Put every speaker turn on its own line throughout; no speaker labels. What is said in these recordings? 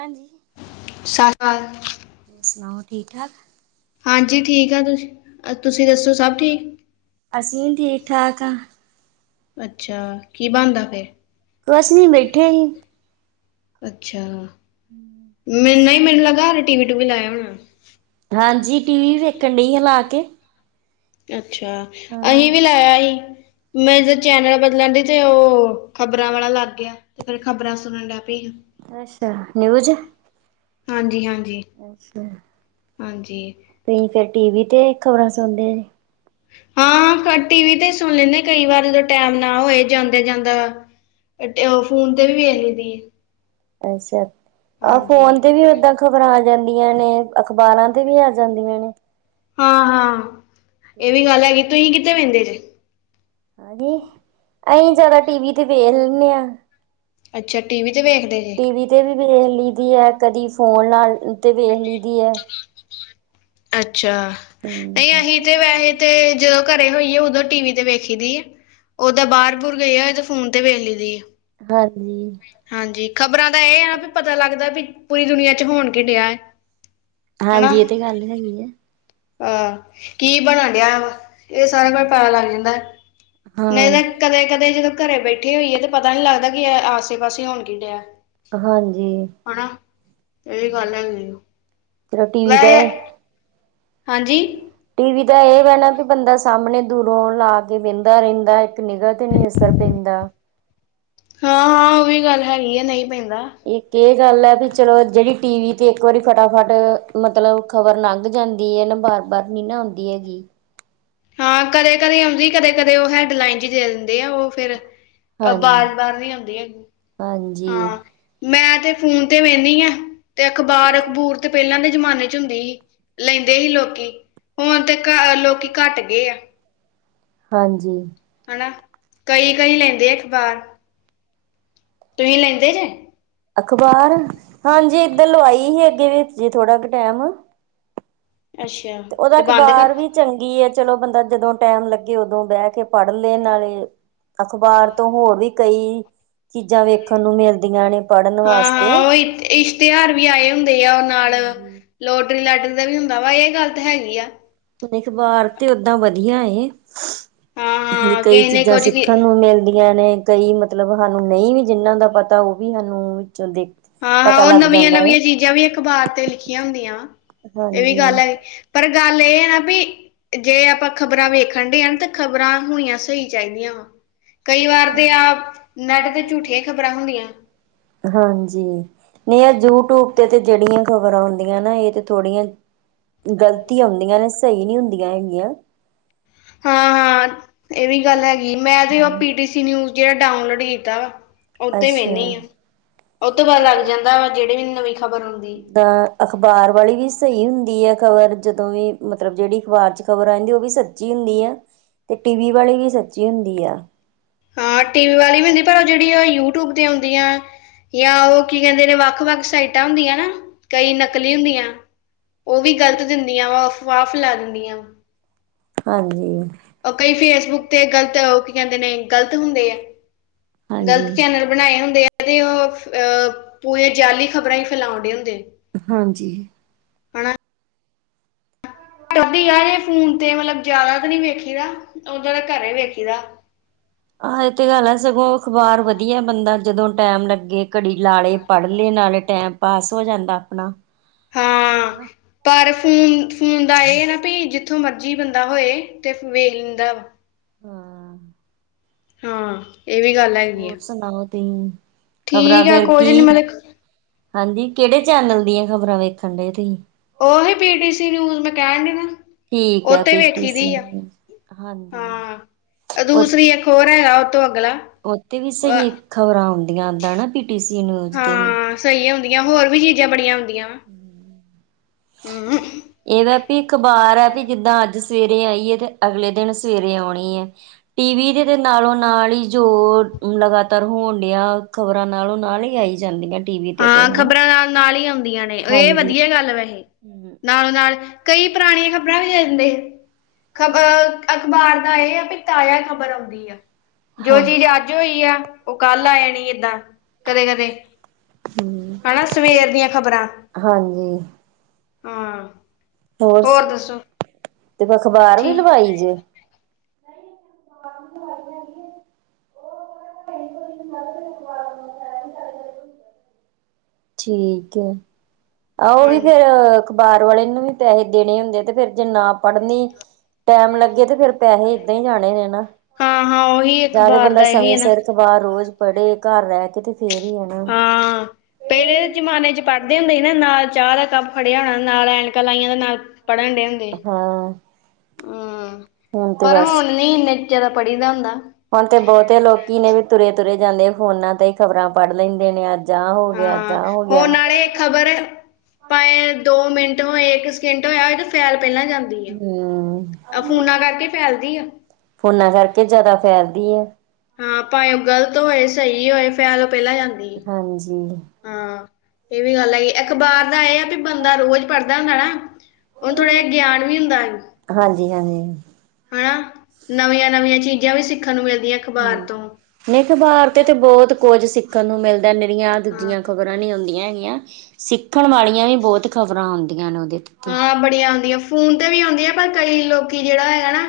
ਹਾਂਜੀ
ਸਾਲ
ਹੋਰ ਸੁਣਾਓ ਠੀਕ ਠਾਕ?
ਹਾਂਜੀ, ਠੀਕ ਆ ਤੁਸੀਂ ਤੁਸੀਂ ਦੱਸੋ ਸਭ ਠੀਕ?
ਅਸੀਂ ਠੀਕ ਠਾਕ ਆ।
ਅੱਛਾ, ਕੀ ਬਣਦਾ ਪਿਆ?
ਕੁਛ ਨੀ ਬੈਠੇ ਹੀ।
ਅੱਛਾ।
[inaudible]
ਮ ਨਹੀਂ ਮੈਨੂੰ ਲੱਗਾ, ਇੰਨੇ ਟੀ ਵੀ ਟੂ ਵੀ ਲਾਇਆਂ ਹੋਣ।
ਹਾਂਜੀ, ਟੀ ਵੀ ਵੇਖਣ ਡਈ ਆ ਲਾ ਕੇ।
ਅੱਛਾ,
ਹਾਂ
ਅਹੀ ਵੀ ਲਾਇਆ ਹੀ। ਮੈਂ ਜਦੋਂ ਚੈਨਲ ਬਦਲਣ ਡਾਈ ਤੇ ਉਹ ਖ਼ਬਰਾਂ ਵਾਲਾ ਲੱਗ ਗਿਆ। ਤੇ ਫਿਰ ਖਬਰਾਂ ਸੁਣਨ ਡੈ ਪਈਆਂ ਆ।
ਅੱਛਾ, ਨਿਊਜ
ਹਾਂਜੀ- ਹਾਂਜੀ
ਅੱਛਾ,
ਹਾਂਜੀ
ਤੁਸੀ ਫੇਰ ਟੀਵੀ ਤੇ ਖ਼ਬਰਾਂ ਸੁਣਦੇ ਜੇ
ਹਾਂ ਪਰ ਟੀ ਵੀ ਤੇ ਸੁਣ ਲੈਂਦੇ ਕਈ ਵਾਰ ਜਦੋਂ ਟੈਮ ਨਾ ਹੋਏ ਜਾਂਦੇ ਜਾਂਦਾ ਵੱਡੇ ਫੋਨ ਤੇ ਵੀ ਵੇਖ ਲਈ ਦੀ ੲ
ਅੱਛਾ, ਆਹ
ਹਾਂਜੀ
ਫੋਨ ਤੇ ਵੀ ਓਦਾਂ ਖ਼ਬਰਾਂ ਆ ਜਾਂਦੀਆਂ ਨੇ ਅਖ਼ਬਾਰਾਂ ਤੇ ਵੀ ਆ ਜਾਂਦੀਆਂ ਨੇ
ਹਾਂ- ਹਾਂ ਇਹ ਵੀ ਗੱਲ ਹੈਗੀ ਤੁਸੀ ਕਿਥੇ ਵਹਿੰਦੇ ਜੇ
ਹਾਂਜੀ ਅਸੀ ਜਿਆਦਾ ਟੀਵੀ ਤੇ ਵੇਖ ਲੈਂਦੇ ਹਾਂ
ਅੱਛਾ, ਟੀ ਵੀ ਤੇ ਵੇਖਦੇ ਜ
ਐਲਡੀ ਤੇ ਵੀ ਵੇਖ ਲਈ ਦੀ ੲ ਕਦੀ ਫੋਨ ਨਾਲ ਤੇ ਵੇਖ ਲਈ ਦੀ ਹੈ
ਅੱਛਾ ਨਹੀ ਅਸੀ ਤੇ ਵੈਸੇ ਤੇ ਜਦੋਂ ਘਰੇ ਹੋਈ ਉਦੋਂ ਟੀ ਵੀ ਤੇ ਵੇਖੀ ਦੀ ਏ ਓਦਾਂ ਬਾਹਰ ਬੁਰ ਗਈ ਆ ਦ ਤੇ ਫੋਨ ਵੇਖ ਲਈ ਦੀਏ
ਹਾਂਜੀ।
ਹਾਂਜੀ ਖ਼ਬਰਾਂ ਦਾ ਇਹ ਆ ਨਾ ਵੀ, ਪਤਾ ਲੱਗਦਾ ਵੀ ਪੂਰੀ ਦੁਨੀਆਂ ਚ ਹੋਣ ਕੇ ਡਿਆ ਐ।
ਹਾਂਜੀ, ਇਹ ਤੇ ਗੱਲ ਹੈਗੀ ਐਂ।
ਹਹ ਕੀ ਬਨਣ ਡਿਆ ਵਾ, ਇਹ ਸਾਰਿਆਂ ਕੋਲ ਪਤਾ ਲੱਗ ਜਾਂਦਾ। ਨਹੀਂ
ਹਾਂ
ਤਾਂ ਕਦੇ ਕਦੇਂ ਜਦੋਂ ਘਰੇ ਬੈਠੇ ਹੋਈਏ ਤਾਂ ਪਤਾ ਨਹੀਂ ਲੱਗਦਾ, ਕਿ ਆਸੇ ਪਾਸੇ ਹੋਣ ਕੀ ਡਿਆ।
ਹਾਂਜੀ,
ਹਨਾ ਇਹ ਵੀ ਗੱਲ ਹੈਗੀ
ਚਲੋ ਟੀਵੀ
ਵੈ
ਦਾ।
ਹਾਂਜੀ-
ਟੀ ਵੀ ਦਾ ਇਹ ਵੈ ਨਾ ਵੀ ਬੰਦਾ ਸਾਹਮਣੇ ਦੂਰੋਂ ਲਾ ਕੇ ਵਹਿੰਦਾ ਰਹਿੰਦਾ ਇੱਕ ਨਿਗਾਹ ਤੇ ਨੀ ਅਸਰ ਪੈਂਦਾ
ਹਾਂ- ਹਾਂ ਉਹ ਵੀ ਗੱਲ ਹੈਗੀ ਆ ਨਹੀ ਪੈਂਦਾ
ਇਕ ਇਹ ਗੱਲ ਹੈ ਵੀ ਚਲੋ ਜਿਹੜੀ ਟੀ ਵੀ ਤੇ ਇੱਕ ਵਾਰੀ ਫਟਾਫਟ ਮਤਲਬ ਖ਼ਬਰ ਲੰਘ ਜਾਂਦੀ ਇਹ ਨਾ ਬਾਰ- ਬਾਰ ਨ ਨਾ ਆਉਂਦੀ ਹੈਗੀ
ਹਾਂ ਕਦੇ- ਕਦੇ ਆਉਂਦੀ ਕਦੇ ਕਦੇ ਉਹ ਹੈਡਲਾਈਨ ਜੀ ਦੇ ਦਿੰਦੇ ਆ ਉਹ ਫਿਰ ਅ
ਹਾਂਜੀ
ਬਾਰ- ਬਾਰ ਨ ਆਉਂਦੀ ਹੈਗੀ
ਹਾਂਜੀ
ਹਾਂ ਮੈਂ ਤੇ ਫੋਨ ਤੇ ਵਹਿੰਦੀ ਹਾਂ, ਤੇ ਅਖ਼ਬਾਰ ਅਖਬੂਰ ਤੇ ਪਹਿਲਾਂ ਦੇ ਜ਼ਮਾਨੇ ਚ ਹੁੰਦੀ ਸੀ ਲੈਂਦੇ ਸੀ ਲੋਕੀ ਹੁਣ ਤੇ ਘ ਲੋਕੀ ਘੱਟ ਗਏ ਆ
ਹਾਂਜੀ
ਹਨਾ ਕਈ ਕਈ ਲੈਂਦੇ ਆ ਅਖਬਾਰ, ਤੁੂਸੀ ਲੈਂਦੇ ਜੇ
ਅਖ਼ਬਾਰ, ਹਾਂਜੀ ਇੱਧਰ ਲਵਾਈ ਸੀ ਅੱਗੇ ਵੀ ਜੇ ਥੋੜਾ ਕੁ ਟਾਈਮ
ਅੱਛਾ
ਤੇ ਉਹਦਾ
ਬੰਦ ਕਰ
ਅਖ਼ਬਾਰ ਵੀ ਚੰਗੀ ਹੈ, ਚਲੋ ਬੰਦਾ ਜਦੋਂ ਟਾਈਮ ਲੱਗੇ, ਉਦੋਂ ਬਹਿ ਕੇ ਪੜ੍ਹ ਲਏਣ ਨਾਲੇ ਅਖ਼ਬਾਰ ਤੋਂ ਹੋਰ ਵੀ ਕਈ ਚੀਜ਼ਾਂ ਵੇਖਣ ਨੂੰ ਮਿਲਦੀਆਂ ਨੇ, ਪੜ੍ਹਨ
ਹਾਂ
ਵਾਸਤੇ
ਉਹ ਇ
ਹਾਂ
ਇਸ਼ਤਿਹਾਰ ਵੀ ਆਏ ਹੁੰਦੇ ਆ ਉਹ ਨਾਲ
[unintelligible]
ਲੋਟਰੀ ਲਾਟਰੀ ਦਾ ਵੀ ਹੁੰਦਾ ਵਾ, ਇਹ ਗੱਲ ਤਾਂ ਹੈਗੀ ਆ
ਅਖਬਾਰ ਤੇ ਓਦਾਂ ਵਧੀਆ ੲ
ਹਾਂ-ਹਾਂ
ਕਈ
ਕਿਸੇ ਨੇ
ਚੀਜ਼ਾਂ
ਕੁੱਝ ਕੀ
ਸਿੱਖਣ ਨੂੰ ਮਿਲਦੀਆਂ ਨੇ ਕਈ ਮਤਲਬ ਹਾਨੂੰ ਨਹੀਂ ਵੀ ਜਿੰਹਨਾਂ ਦਾ ਪਤਾ ਉਹ ਵੀ ਹਾਨੂੰ ਵਿਚੋ ਦੇਖ
ਹਾਂ- ਹਾਂ
ਪਤਾ
ਉਹ
ਲੱਗ
ਨਵੀਆਂ-
ਜਾਂਦਾ ਏ
ਨਵੀਆਂ ਚੀਜ਼ਾਂ ਵੀ ਅਖ਼ਬਾਰ ਤੇ ਲਿਖੀਆਂ ਹੁੰਦੀਆਂ ਵ, ਇਹ ਵੀ
ਹਾਂਜੀ
ਗੱਲ ਹੈ ਪਰ ਗੱਲ ਇਹ ਨਾ ਵੀ, ਜੇ ਆਪਾਂ ਖ਼ਬਰਾਂ ਵੇਖਣ ਡਹ ਤੇ ਖ਼ਬਰਾਂ ਹੋਣੀਆਂ ਸਹੀ ਚਾਹੀਦੀਆਂ ਵਾ ਕਈ ਵਾਰ ਤੇ ਆਪ ਨੈਟ ਤੇ ਝੂਠੀਆਂ ਈ ਖ਼ਬਰਾਂ ਹੁੰਦੀਆਂ
ਹਾਂਜੀ, ਨਹੀਂ ਇਹ ਯੂਟਿਊਬ ਤੇ ਤੇ ਜਿਹੜੀਆਂ ਖ਼ਬਰਾਂ ਹੁੰਦੀਆਂ ਨਾ ਇਹ ਤੇ ਥੋੜੀਆਂ, ਗ਼ਲਤੀ ਹੁੰਂਦੀਆਂ ਨੇ ਸਹੀ ਨਹੀਂ ਹੁੰਦੀਆਂ ਹੈਗੀਆਂ
ਹਾਂ- ਹਾਂ ਇਹ ਵੀ ਗੱਲ ਹੈਗੀ, ਮੈਂ ਤੇ ਉਹ ਪੀਟੀ ਸੀ ਨਿਊਜ਼ ਜਿਹੜਾ ਡਾਊਨਲੋਡ ਕੀਤਾ ਵਾ ਉਹ ਤੇ
ਅੱਛਾ
ਵਹਿੰਨੀ ਆ, ਉਹ ਤੋਂ ਬਾਅਦ ਲੱਗ ਜਾਂਦਾ ਵਾ ਜਿਹੜੇ ਵੀ ਨਵੀਂ ਖਬਰ ਹੁੰਦੀ
ਤਾਂ ਅਖ਼ਬਾਰ ਵਾਲੀ ਵੀ ਸਹੀ ਹੁੰਦੀ ਹੈ ਖ਼ਬਰ ਜਦੋਂ ਵੀ ਮਤਲਬ ਜਿਹੜੀ ਅਖ਼ਬਾਰ 'ਚ ਖ਼ਬਰ ਆਂਦੀ ਉਹ ਵੀ ਸ ਸੱਚੀ ਹੁੰਦੀ ਆ ਤੇ ਟੀ ਵੀੀ ਵਾਲੀ ਵੀ ਸੱਚੀ ਹੁੰਦੀ ਆ
ਹਾਂ ਟੀ ਵੀ ਵਾਲੀ ਵੀ ਹੁੰਦੀ ਪਰ ਜਿਹੜੀ ਆ ਯੂਟਿਊਬ ਦੀ ਆਉਂਦੀ ਆ ਜਾਂ ਉਹ ਕੀ ਕਹਿੰਦੇ ਨੇ ਵੱਖ ਵੱਖ ਸਾਈਟਾਂ ਹੁੰਦੀਆਂ ਨਾ ਕਈ ਨਕਲੀ ਹੁੰਦੀਆਂ ਉਹ ਵੀ ਗ਼ਲਤ ਦਿੰਦੀਆਂ ਵਾ ਅਫਵਾਹ ਫੈਲਾ ਦਿੰਦੀਆਂ ਵਾ
ਆਹੋ
ਉਹ ਕਈ ਫੇਸਬੁੱਕ ਤੇ ਗ਼ਲਤ ਉਹ ਕੀ ਕਹਿੰਦੇ ਨੇ ਗ਼ਲਤ ਹੁੰਦੇ ਆ
ਹਾਂਜੀ
ਗਲਤ ਚੈਨਲ ਬਣਾਏ ਹੁੰਦੇ ਆ ਤੇ ਉਹ ਅਹ ਪੂਰੇ ਜਅਲੀ ਖ਼ਬਰਾਂ ਹੀ ਫੈਲਾਉਣ ਡ ਹੁੰਦੇ
ਹਾਂਜੀ
ਹਨਾ [unintelligible] ਫੋਨ ਤੇ ਮਤਲਬ ਜਿਆਦਾ ਤਾਂ ਨੀ ਵੇਖੀ ਦਾ ਉਦਾਂ ਤਾਂ ਘਰੇ ਈ ਵੇਖੀ ਦਾ
ਆਹੋ ਇਹ ਤੇ ਗੱਲ ਹੈ ਸਗੋਂ ਅਖਬਾਰ ਵਧੀਆ ਬੰਦਾ ਜਦੋਂ ਟੈਮ ਲੱਗੇ ਘੜੀ ਲਾ ਲੇ ਪੜ ਲੇ ਨਾਲੇ਼ ਟੈਮ ਪਾਸ ਹੋ ਜਾਂਦਾ ਆਪਣਾ।
ਹਾਂ
[unintelligible]
ਪਰ ਫੂਨ, ਫੂਨ ਦਾ ਏ ਨਾ ਭਈ, ਜਿੱਥੋਂ ਮਰਜੀ ਬੰਦਾ ਹੋਏ, ਤੇ ਵੇਖ ਲੇਂਦਾ ਵੇ।
ਹੂੰ
ਹਾਂ, ਏ ਵੀ ਗੱਲ ਹੈਗੀ
ਹੋਰ
ਏ,
ਸੁਣਾਓ ਤੁਸੀਂ ਖ਼ਬਰਾਂ
ਠੀਕ ਐ
ਫੇਰ
ਕੋਝ ਨੀ
ਕੀ
ਮਤਲਬ
ਹਾਂਜੀ, ਕੇੜੇ ਚੈਨਲ ਦੀਆਂ ਖ਼ਬਰਾਂ ਵੇਖਣ ਡੇ ਤੂਹੀਂ
ਓਹੀ ਪੀਟੀ ਸੀ ਨਿਊਜ਼ ਮੈਂ ਕੈਨ ਡਈ ਨਾ
ਠੀਕ ਐ,
ਉਹਤੇ
ਪੀਟੀ
ਵੇਖੀ
ਸੀ
ਦੀ ਆ ਹਾਂ ਦੂਸਰੀ
ਹਾਂਜੀ
ਇੱਕ ਹੋਰ ਹੈਗਾ ਉਹ ਤੋਂ ਅਗਲਾ
ਓਥੇ ਵੀ ਸੀਗੀ ਖ਼ਬਰਾਂ ਔਦੀਆਂ ਓਦਾਂ ਣਾ, ਪੀਟੀ ਸੀ ਨਿਊਜ ਤੇ ਵੀ।
ਸਈ ਔਂਦੀਆਂ ਹੋਰ ਵੀ ਚੀਜਾ ਬੜੀਆਂ ਔਂਦੀਆਂ ਵਾ। ਹੂੰ
ਏ ਦਾ ਪੀ ਅਖ਼ਬਾਰ ਆ, ਵੀ ਜਿੱਦਾਂ ਆੱਜ ਸਵੇਰੇ ਆਈ ਏ ਤੇ ਅਗਲੇ ਦੇਣ ਸਵੇਰੇ ਔਣੀ ਏ। ਟੀ ਵੀ ਦੇ ਤੇ ਨਾਲੋਂ ਨਾਲ਼ ਈ। ਜੋ ਲਗਾਤਾਰ ਹੋਣ ਡੇਆਂ, ਖ਼ਬਰਾਂ ਨਾਲੋ਼ ਨਾਲ਼ ਈ ਆਈ ਜਾਂਦੀਆਂ। ਟੀ ਵੀ ਤੇ ਤੇ
ਹਾਂ
ਹਨਾ
ਖ਼ਬਰਾਂ ਨਾਲ਼ ਈ ਔਦੀਆਂ ਨੇ, ਏ
ਹਾਂਜੀ
ਵਦੀਆ ਗੱਲ ਵੈਹੇ।
ਹੂੰ,
ਨਾਲੋ਼, ਨਾਲ਼ ਕਈ ਪਰਾਣੀਆਂ ਖ਼ਬਰਾਂ ਵੀ ਦੇ ਦੀਂਦੇ, ਖਬਰ ਅਖ਼ਬਾਰ ਦਾ ਏ ਆ ਵੀ ਤਾਆ ਖਬਰ ਆਉਂਦੀ ਆ। ਜੋ
ਹਾਂ
ਚੀਜ਼ ਅੱਜ ਹੋਈ ਆ, ਓ ਕੱਲ ਆ ਜਾਣੀ ਏਦਾਂ ਕਦੇ, ਕਦੇ
ਹਮ
ਹਣਾਂ ਸਵੇਰ ਦੀਆਂ ਖ਼ਬਰਾਂ।
ਹਾਂਜੀ
ਹਾਂ, ਹੋਰ ਦੱਸੋ?
ਤੇ ਅਖ਼ਬਾਰ ਵੀ
ਠੀਕ
ਲਵਾਈ ਜੇ? [unintelligible] [unintelligible] ਠੀਕ ਏ,
ਹਾਂਜੀ
[unintelligible] ਅਖ਼ਬਾਰ ਵਾਲੇ਼ ਨੂੰ ਵੀ ਪੈਹੇ ਦੇਣੇ ਹੁੰਦੇ, ਤੇ ਫੇਰ ਜੇ ਨਾ ਪੜਨੀ ਟੈਮ ਲੱਗੇ ਤੇ ਫੇਰ ਪੈਹੇ ਇਦਾਂ ਈ ਜਾਣੇ ਨੇ ਨਾ।
ਹਾਂ, ਹਾਂ ਓਹੀ ਅਖਬਾਰ ਦਾ ਏਹੀ ਏ ਨਾ।
ਇੱਕ ਵਾਰ ਰੋਜ ਪੜੋ, ਘਰ ਰੈ ਕੇ ਤੇ ਫੇਰ ਈ ਆਨਾ।
ਪੇਅਲੇ ਦੇ ਜਮਾਨੇ ਚ ਪੜਦੇ ਹੁੰਦੇ ਹੀ ਨਾ, ਨਾਲ ਚਾਹ ਦਾ ਕੱਪ ਫੜੇਆ ਹੋਣਾ ਨਾਲ ਐਕਾਂ ਲਾਈਆਂ ਦਾ ਨਾਲ਼ ਪੜਨ ਡੇਂ ਹੁੰਦੇ ਹੀ,
ਹਾਂ
ਊਂ
ਹੁਣ ਤੇ
ਪਰ ਹੋਣ ਨੀਂ [unintelligible] ਪੜੀ ਦਾ ਹੁੰਦਾ।
ਹੋਣ ਤਾ ਬੋਤੇ ਲੋਕੀ ਨੇ ਵੀ ਤੁਰੇ, ਤੁਰੇ ਜਾਂਦੇ ਫੋਨਾਂ ਤੇ, ਖ਼ਬਰਾਂ ਪੜ ਲੈਂਦੇ ਨੇ ਅੱਜ ਆਹ ਹੋ ਗਿਆ ਅੱਜ
ਹਾਂ,
ਆਹ ਹੋ
ਓ
ਗਿਆ।
ਨਾਲੇ਼ ਖਬਰ ਭਾਏ ਦੋ ਮਿੰਟ ਹੋਏ ਇੱਕ ਸੇਕੇਂਟ ਹੋਏਆ, ਹੋ ਤੇ ਫੈਲ਼ ਪੈਲਾ ਜਾਂ
ਹਮ
ਆ ਫੂਨਾਂ ਕਰਕੇ ਫੈਲਦੀ ਆ।
ਫੋਨਾਂ ਕਾਰਕੇ ਜੈਦਾ ਫੈਲਦੀ ਆ।
ਹੂੰ, ਭਾਏ ਓ ਗ਼ਲਤ ਹੋਏ ਸਹੀ ਹੋਏ, ਫੈਲ ਪੈਲ ਜਾਂਦੀ।
ਹਾਂਜੀ।
ਹਾਂ, ਏ ਵੀ ਗੱਲ ਆਈ, ਅਖ਼ਬਾਰ ਦਾ ਏ ਆ ਬੀ ਬੰਦਾ ਰੋਜ ਪੜਦਾ ਹੂੰਦਾ ਨਾ। ਓਣ ਥੋੜਾ ਜੇਆ ਗੇਆਨ ਵੀ ਹੁੰਦਾ ਈ।
ਹਾਂਜੀ ਹਾਂਜੀ।
ਹਣਾ ਨਵੀਆਂ, ਨਵੀਆਂ ਚੀਜਾ ਵੀ ਸਿੱਖਨ ਨੂੰ ਮਿਲਦੀਆਂ ਅਖਬਾਰ
ਹੂੰ,
ਤੋਂ
ਨਈ ਅਖ਼ਬਾਰ ਤੇ ਤੇ ਬੋਤ ਕੋਝ ਸਿੱਖਨ ਨੂੰ ਮਿਲਦਾ ਨੀਰੀਆਂ
ਹਾਂ
ਦੂਜੀਆਂ ਖ਼ਬਰਾਂ। [unintelligible] ਹੁੰਦੀਆਂ ਹੈਗੀਆਂ ਸਿੱਖਣ ਵਾਲੀ਼ਆਂ ਵੀ ਬੋਤ ਖ਼ਬਰਾਂ ਔਦੀਆਂ ਨੇ ਓਦੇ ਤੇ ਤੇ।
ਤੇ ਔਦੀਆਂ ਫੂਨ ਤੇ ਵੀ ਔਂਦੀਆ ਪਰ ਕਈ ਲੋਕੀ ਜੇੜਾ ਹੈਗਾ ਨਾ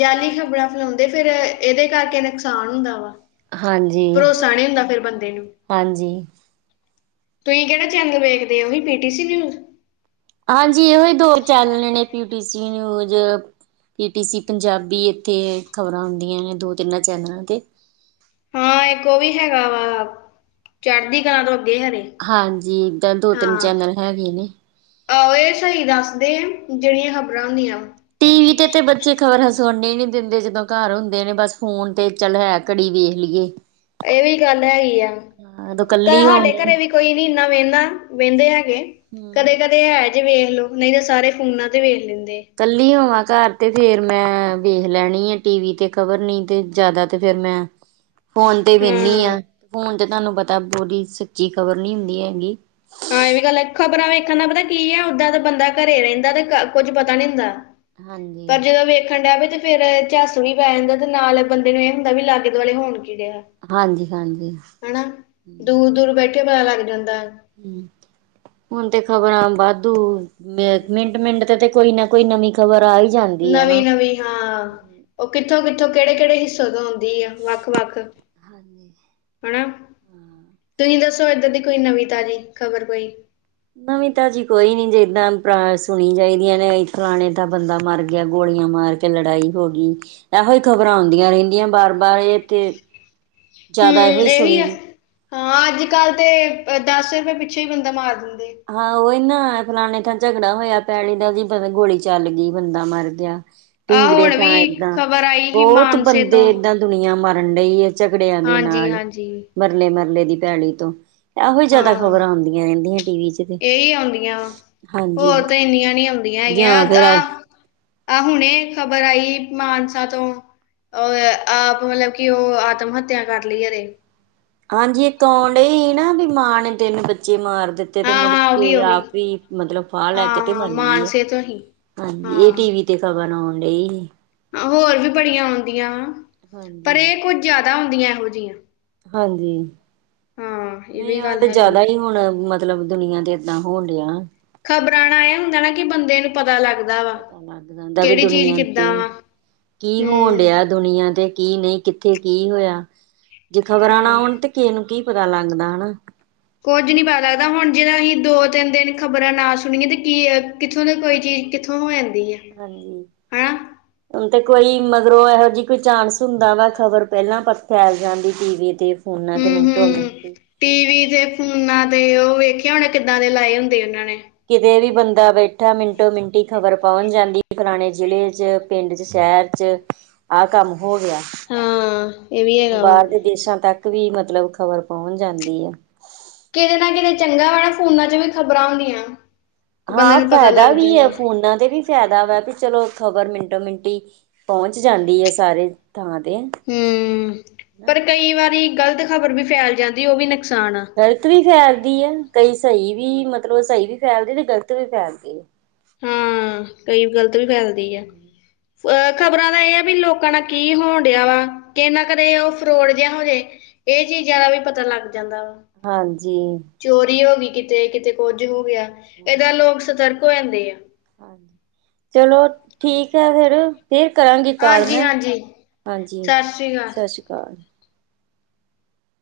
ਜਾਲੀ ਖਬਰਾਂ ਫ ਤੇ ਫੇਰ ਏਦੇ ਕਰਕੇ ਨਕਸਾਨ ਹੁੰਦਾ ਵਾ। ਭਰੋਸਾ ਨਹੀਂ ਹੁੰਦਾ ਫਿਰ ਬੰਦੇ
ਹਾਂਜੀ-ਹਾਂਜੀ।
ਤੁਹੀਂ ਕੇੜਾ ਚੈਨਲ ਵੇਖਦੇ ਓ, ਓਹੀ ਪੀ ਟੀ ਸੀ ਨਿਊਜ਼?
ਹਾਂਜੀ, ਏਹੀ ਦੋ ਚੈਨੀ ਨੇ ਪੀਟੀ ਸੀ news. P T C Punjabi ਏਥੇ, ਖ਼ਬਰਾਂ ਔਦੀਆਂ ਨੇ ਦੋ ਤਿੰਨਾਂ ਚੈਨਲਾ਼ ਤੇ।
ਹਾਂ, ਏਕ ਉਹ ਵੀ ਹੈਗਾ ਵਾ, ਚਾੜਦੀ ਕਲਾਂ ਤੋਂ ਅੱਗੇ ਹੈਏ।
ਹਾਂਜੀ ਇੱਦਾਂ ਦੋ ਤਿੰਨ ਚੈਨਲ ਹੈਗੇ ਨੇ।
ਆਹੋ ਇਹ ਸਹੀ ਦੱਸਦੇ ਜਿਹੜੀਆਂ ਖ਼ਬਰਾਂ ਹੁੰਦੀਆਂ।
ਟੀ ਵੀ ਤੇ -ਤੇ ਬੱਚੇ ਖ਼ਬਰਾਂ ਸੁਣਨੇ ਨੀ ਦਿੰਦੇ ਜਦੋਂ ਘਰ ਹੁੰਦੇ ਨੇ ਬਸ ਫੋਨ ਤੇ ਚੱਲ ਹੈ। ਘੜੀ ਵੇਖ ਲਈਏ।
ਇਹ ਵੀ ਗੱਲ ਹੈਗੀ ਆ।
ਹਾਂ ਉਦੋਂ
ਤਾਂ
ਕੱਲੀ
ਸਾਡੇ
ਹੋਵੇ
ਘਰੇ ਵੀ ਕੋਈ ਨੀ ਇਨਾ ਵਹਿੰਦਾ ਵਹਿੰਦੇ ਹੈਗੇ
ਹੂੰ।
ਕਦੇ ਕਦੇ ਹੈ ਜੇ ਵੇਖ ਲੋ ਨਹੀਂ ਤਾਂ ਸਾਰੇ ਫੋਨਾਂ ਤੇ ਵੇਖ ਲੈਂਦੇ।
ਕੱਲੀ ਹੋਵਾਂ ਘਰ ਤੇ ਫੇਰ ਮੈਂ ਵੇਖ ਲੈਣੀ ਆ ਟੀ ਵੀ ਤੇ ਖ਼ਬਰ ਨੀ ਤੇ ਜ਼ਿਆਦਾ ਤੇ ਫਿਰ ਮੈਂ ਫੋਨ ਤੇ ਵਹਿੰਦੀ
ਹਾਂ
ਆ ਫੋਨ ਤੇ ਤੁਹਾਨੂੰ ਪਤਾ ਪੂਰੀ ਸੱਚੀ ਖ਼ਬਰ ਨੀ ਹੁੰਦੀ ਹੈਗੀ
ਹਾਂ ਇਹ ਵੀ ਗੱਲ ਹੈ ਖ਼ਬਰਾਂ ਵੇਖਣ ਦਾ ਪਤਾ ਕੀ ਹੈ ਓਦਾਂ ਦਾ ਬੰਦਾ ਘਰੇ ਰਹਿੰਦਾ ਤੇ ਕੁੱਝ ਪਤਾ ਨੀ ਹੁੰਦਾ।
ਹਾਂਜੀ,
ਪਰ ਜਦੋਂ ਵੇਖਣ ਡਵੇ ਤੇ ਫੇਰ ਝੱਸ ਵੀ ਪੈ ਜਾਂਦਾ ਤੇ ਨਾਲ ਬੰਦੇ ਨੂੰ ਇਹ ਹੁੰਦਾ ਵੀ ਲਾਗੇ ਦੁਆਲੇ ਹੋਣ ਕੀ ਡਿਆ।
ਹਾਂਜੀ, ਹਾਂਜੀ
ਹਨਾ ਦੂਰ-ਦੂਰ ਬੈਠੇ ਪਤਾ ਲੱਗ ਜਾਂਦਾ।
ਹੁਣ ਤੇ ਖ਼ਬਰਾਂ ਵਾਧੂ ਮ ਮਿੰਟ-ਮਿੰਟ ਤੇ- ਤੇ ਕੋਈ ਨਾ ਕੋਈ ਨਵੀਂ ਖ਼ਬਰ ਆ ਹੀ ਜਾਂਦੀ ਆ
ਨਵੀਂ
ਨਾ।
ਨਵੀਂ ਹਾਂ ਉਹ ਕਿੱਥੋਂ-ਕਿੱਥੋਂ ਕਿਹੜੇ-ਕਿਹੜੇ ਹਿੱਸੇ ਤੋਂ ਆਉਂਦੀ ਆ ਵੱਖ-ਵੱਖ
ਹਾਂਜੀ
ਹਨਾ ਤੁਸੀਂ ਦੱਸੋ ਏਧਰ ਦੀ ਕੋਈ ਨਵੀਂ ਤਾਜ਼ੀ ਖ਼ਬਰ ਕੋਈ
ਨਵੀ ਤਾਂ ਜੀ ਕੋਈ ਨੀ ਜਿੱਦਾਂ ਸੁਣੀ ਚਾਹੀਦੀਆਂ ਨੇ ਫਲਾਣੇ ਤਾਂ ਬੰਦਾ ਮਰ ਗਿਆ ਗੋਲੀਆਂ ਮਾਰ ਫਿਰ ਲੜਾਈ ਹੋ ਗਈ। ਇਹੋ ਹੀ ਖ਼ਬਰਾਂ ਆਉਂਦੀਆਂ ਰਹਿੰਦੀਆਂ ਬਾਰ-ਬਾਰ ਇਹ ਤੇ
ਹੂੰ
ਜ਼ਿਆਦਾ ਇਹੋ ਹੀ
ਇਹੀ
ਸੁਣੀ
ਆ ਹਾਂ ਅੱਜ ਕੱਲ ਤੇ ਦਸ ਰੁਪਏ ਪਿੱਛੋਂ ਹੀ ਬੰਦਾ ਮਾਰ ਦਿੰਦੇ।
ਹਾਂ ਉਹੀ ਨਾ ਫਲਾਣੇ ਥਾਂ ਝਗੜਾ ਹੋਇਆ ਪੈਲੀ ਦਾ ਜ ਗੋਲੀ ਚੱਲ ਗਈ ਬੰਦਾ ਮਰ ਗਿਆ।
ਆ
ਢੀਗੜੇ
ਹੁਣ
ਤਾਂ
ਵੀ
ਏਦਾਂ
ਖਬਰ ਆਈ ਸੀ
ਬਹੁਤ
ਮਾਨਸੇ
ਬੰਦੇ
ਤੋਂ
ਏਦਾਂ ਦੁਨੀਆਂ ਮਰਨ ਡਈ ਏ। ਝਗੜਿਆਂ ਦੇ
ਹਾਂਜੀ
ਨਾਲ
ਹਾਂਜੀ
ਮਰਲੇ- ਮਰਲੇ ਦੀ ਪੈਲੀ ਤੋਂ ਇਹੋ ਹੀ ਜਿਆਦਾ
ਹਾਂ
ਖ਼ਬਰਾਂ ਆਉਂਦੀਆਂ ਰਹਿੰਦੀਆਂ ਟੀ ਵੀ 'ਚ ਤੇ
ਇਹੀ ਆਉਂਦੀਆਂ ਵਾ
ਹਾਂਜੀ
ਹੋਰ ਤਾਂ ਇੰਨੀਆਂ ਨ ਆਉਂਦੀਆਂ
ਜਾਂ
ਹੈਗੀਆਂ
ਫਿਰ
ਆ। ਆਹ ਹੁਣੇ ਖ਼ਬਰ ਆਈ ਮਾਨਸਾ ਤੋਂ ਉਹਰ ਆਪ ਮਤਲਬ ਕਿ ਉਹ ਆਤਮ ਹੱਤਿਆ ਕਰ ਲਈਏਦੇ।
ਹਾਂਜੀ ਇੱਕ ਆਉਣ ਹੀ ਨਾ ਵੀ ਮਾਂ ਨੇ ਤਿੰਨ ਬੱਚੇ ਮਾਰ ਦਿੱ ਤੇ ਮੁੜ
ਹਾਂ-ਹਾਂ
ਕੇ
ਉਹੀ ਉਹੀ
ਆਪ ਹੀ ਮਤਲਬ ਫਾਹ ਲੈ ਕੇ ਤੇ
ਹਾਂ-ਹਾਂ
ਮਰ ਗਈ ਹੈ
ਮਾਨਸੇ ਤੋਂ ਹੀ
ਹਾਂਜੀ ਇਹ
ਹਾਂ
ਟੀ ਵੀ ਤੇ ਖ਼ਬਰ ਆਉਣ ਡਈ ਹੀ।
ਹੋਰ ਵੀ ਬੜੀਆਂ ਆਉਂਦੀਆਂ ਵਾਂ ਪਰ
ਹਾਂਜੀ
ਇਹ ਕੁੱਝ ਜ਼ਿਆਦਾ ਆਉਂਦੀਆਂ ਇਹੋ ਜਿਹੀਆਂ।
ਹਾਂਜੀ
ਹਾਂ ਇਹ
ਨਹੀਂ
ਵੀ
ਆਹ
ਗੱਲ
ਤੇ
ਹੈਗੀ
ਜਿਆਦਾ ਹੀ ਹੁਣ ਮ ਮਤਲਬ ਦੁਨੀਆਂ ਤੇ ਏਦਾਂ ਹੋਣ ਡਿਆ।
ਖ਼ਬਰਾਂ ਨਾਲ ਇਹ ਹੁੰਦਾ ਨਾ ਕਿ ਬੰਦੇ ਨੂੰ ਪਤਾ ਲੱਗਦਾ ਵਾ।
ਪਤਾ ਲੱਗ ਜਾਂਦਾ ਵੀ
ਕਿਹੜੀ ਚੀਜ਼
ਦੁਨੀਆਂ ਤੇ
ਕਿੱਦਾਂ ਵਾ
ਕੀ ਹੋਣ
ਹੂੰ
ਡਿਆ। ਦੁਨੀਆਂ ਦੇ ਕੀ ਨਹੀਂ ਕਿੱਥੇ ਕੀ ਹੋਇਆ ਜੇ ਖ਼ਬਰਾਂ ਨਾ
ਹਾਂ
ਆਉਣ ਤੇ ਕਿਸੇ ਨੂੰ ਕੀ ਪਤਾ ਲੱਗਦਾ ਹਨਾ।
ਕੁੱਝ ਨੀ ਪਤਾ ਲੱਗਦਾ ਹੁਣ ਜੇ ਅਸੀਂ ਦੋ ਤਿੰਨ ਦਿਨ ਖ਼ਬਰਾਂ ਨਾ ਸੁਣਏ ਤੇ ਕੀ ਕਿੱਥੋਂ ਦਾ ਕੋਈ ਚੀਜ਼ ਕਿੱਥੋਂ ਹੋ ਜਾਂਦੀ ਐ।
ਹਾਂਜੀ ਹੁਣ ਤੇ ਕੋਈ ਮਗਰੋਂ ਇਹੋ ਜਿਹੀ ਕੋਈ ਚਾਂਸ ਹੁੰਦਾ ਵਾ ਖ਼ਬਰ ਪਹਿਲਾਂ ਪ ਫੈਲ ਜਾਂਦੀ ਟੀ ਵੀ ਤੇ ਫੋਨਾਂ ਦੇ ਮਿੰਟੋ
ਹੂੰ-ਹੂੰ
ਮਿੰਟੀ
ਟੀ ਵੀ ਤੇ ਫੋਨਾਂ ਤੇ ਉਹ ਵੇਖਿਆ ਹੋਣਾ ਕਿੱਦਾਂ ਦੇ ਲਾਏ ਹੁੰਦੇ ਉਨਾਂ ਨੇ
ਕਿਤੇ ਵੀ ਬੰਦਾ ਬੈਠਾ ਮਿੰਟੋ ਮਿੰਟੀ ਖ਼ਬਰ ਪਹੁੰਚ ਜਾਂਦੀ ਫਲਾਨੇ ਜ਼ਿਲ੍ਹੇ 'ਚ ਪਿੰਡ 'ਚ ਸ਼ਹਿਰ ਚ ਆ ਕੰਮ ਹੋ ਗਿਆ।
ਹਾਂ ਇਹ ਵੀ ਹੈਗਾ ਵਾ
ਬਾਰ ਦੇ ਦੇਸਾਂ ਤੱਕ ਵੀ ਮਤਲਬ ਖ਼ਬਰ ਪਹੁੰਚ ਜਾਂਦੀ ਆ।
ਕਿਤੇ ਨਾ ਕਿਤੇ ਚੰਗਾ ਵਾ ਨਾ ਫੋਨਾ 'ਚ ਵੀ ਖ਼ਬਰਾਂ ਹੁੰਦੀਆਂ। ਬੰਦੇ
ਹਾਂ,
ਨੂੰ ਪਤਾ
ਫਾਇਦਾ
ਲੱਗ
ਵੀ ਏ
ਜਾਂਦਾ
ਫੋਨਾਂ ਤੇ ਵੀ ਫਾਇਦਾ ਵਾ, ਵੀ ਚਲੋ ਖ਼ਬਰ ਮਿੰਟੋ-ਮਿੰਟੀ ਪਹੁੰਚ ਜਾਂਦੀ ਏ ਸਾਰੇ ਥਾਂ ਤੇ
ਹੂੰ ਪਰ ਕਈ ਵਾਰੀ ਗ਼ਲਤ ਖ਼ਬਰ ਵੀ ਫੈਲ ਜਾਂਦੀ ਓ ਵੀ, ਨੁਕਸਾਨ ਆ।
ਗਲਤ ਵੀ ਫੈਲਦੀ ਹੈ। ਕਈ ਸਹੀ ਵੀ, ਮਤਲਬ, ਸਹੀ ਵੀ ਫੈਲਦੇ ਤੇ, ਗਲਤ ਵੀ ਫੈਲਦੀ ਆ।
ਹਾਂ, ਕਈ ਗਲਤ ਵੀ ਫੈਲਦੀ ਆ। ਅਹ ਖ਼ਬਰਾਂ ਦਾ ਇਹ ਆ ਵੀ, ਲੋਕਾਂ ਨਾਲ ਕੀ ਹੋਣ ਡਿਆ ਵਾ। ਕਿਨਾ ਕਰਦੇ ਉਹ ਫਰੋਡ ਜਿਹਾ ਹੋਜੇ, ਇਹ ਚੀਜ਼ਾਂ ਦਾ ਵੀ ਪਤਾ ਲੱਗ ਜਾਂਦਾ ਵਾ।
ਹਾਂਜੀ।
ਚੋਰੀ ਹੋ ਗਈ ਕਿਤੇ, ਕਿਤੇ ਕੁੱਝ ਹੋ ਗਿਆ, ਏਦਾਂ ਲੋਕ ਸਤਰਕ ਹੋ ਜਾਂਦੇ ਆ।
ਚਲੋ, ਠੀਕ ਹੈ, ਫਿਰ। ਫਿਰ ਕਰਾਂਗੀ ਕਾਲ,
ਹਾਂਜੀ
ਮੈਂ
ਹਾਂਜੀ
ਹਾਂਜੀ,
ਸਤਿ ਸ਼੍ਰੀ ਅਕਾਲ
ਸਤਿ ਸ਼੍ਰੀ ਅਕਾਲ।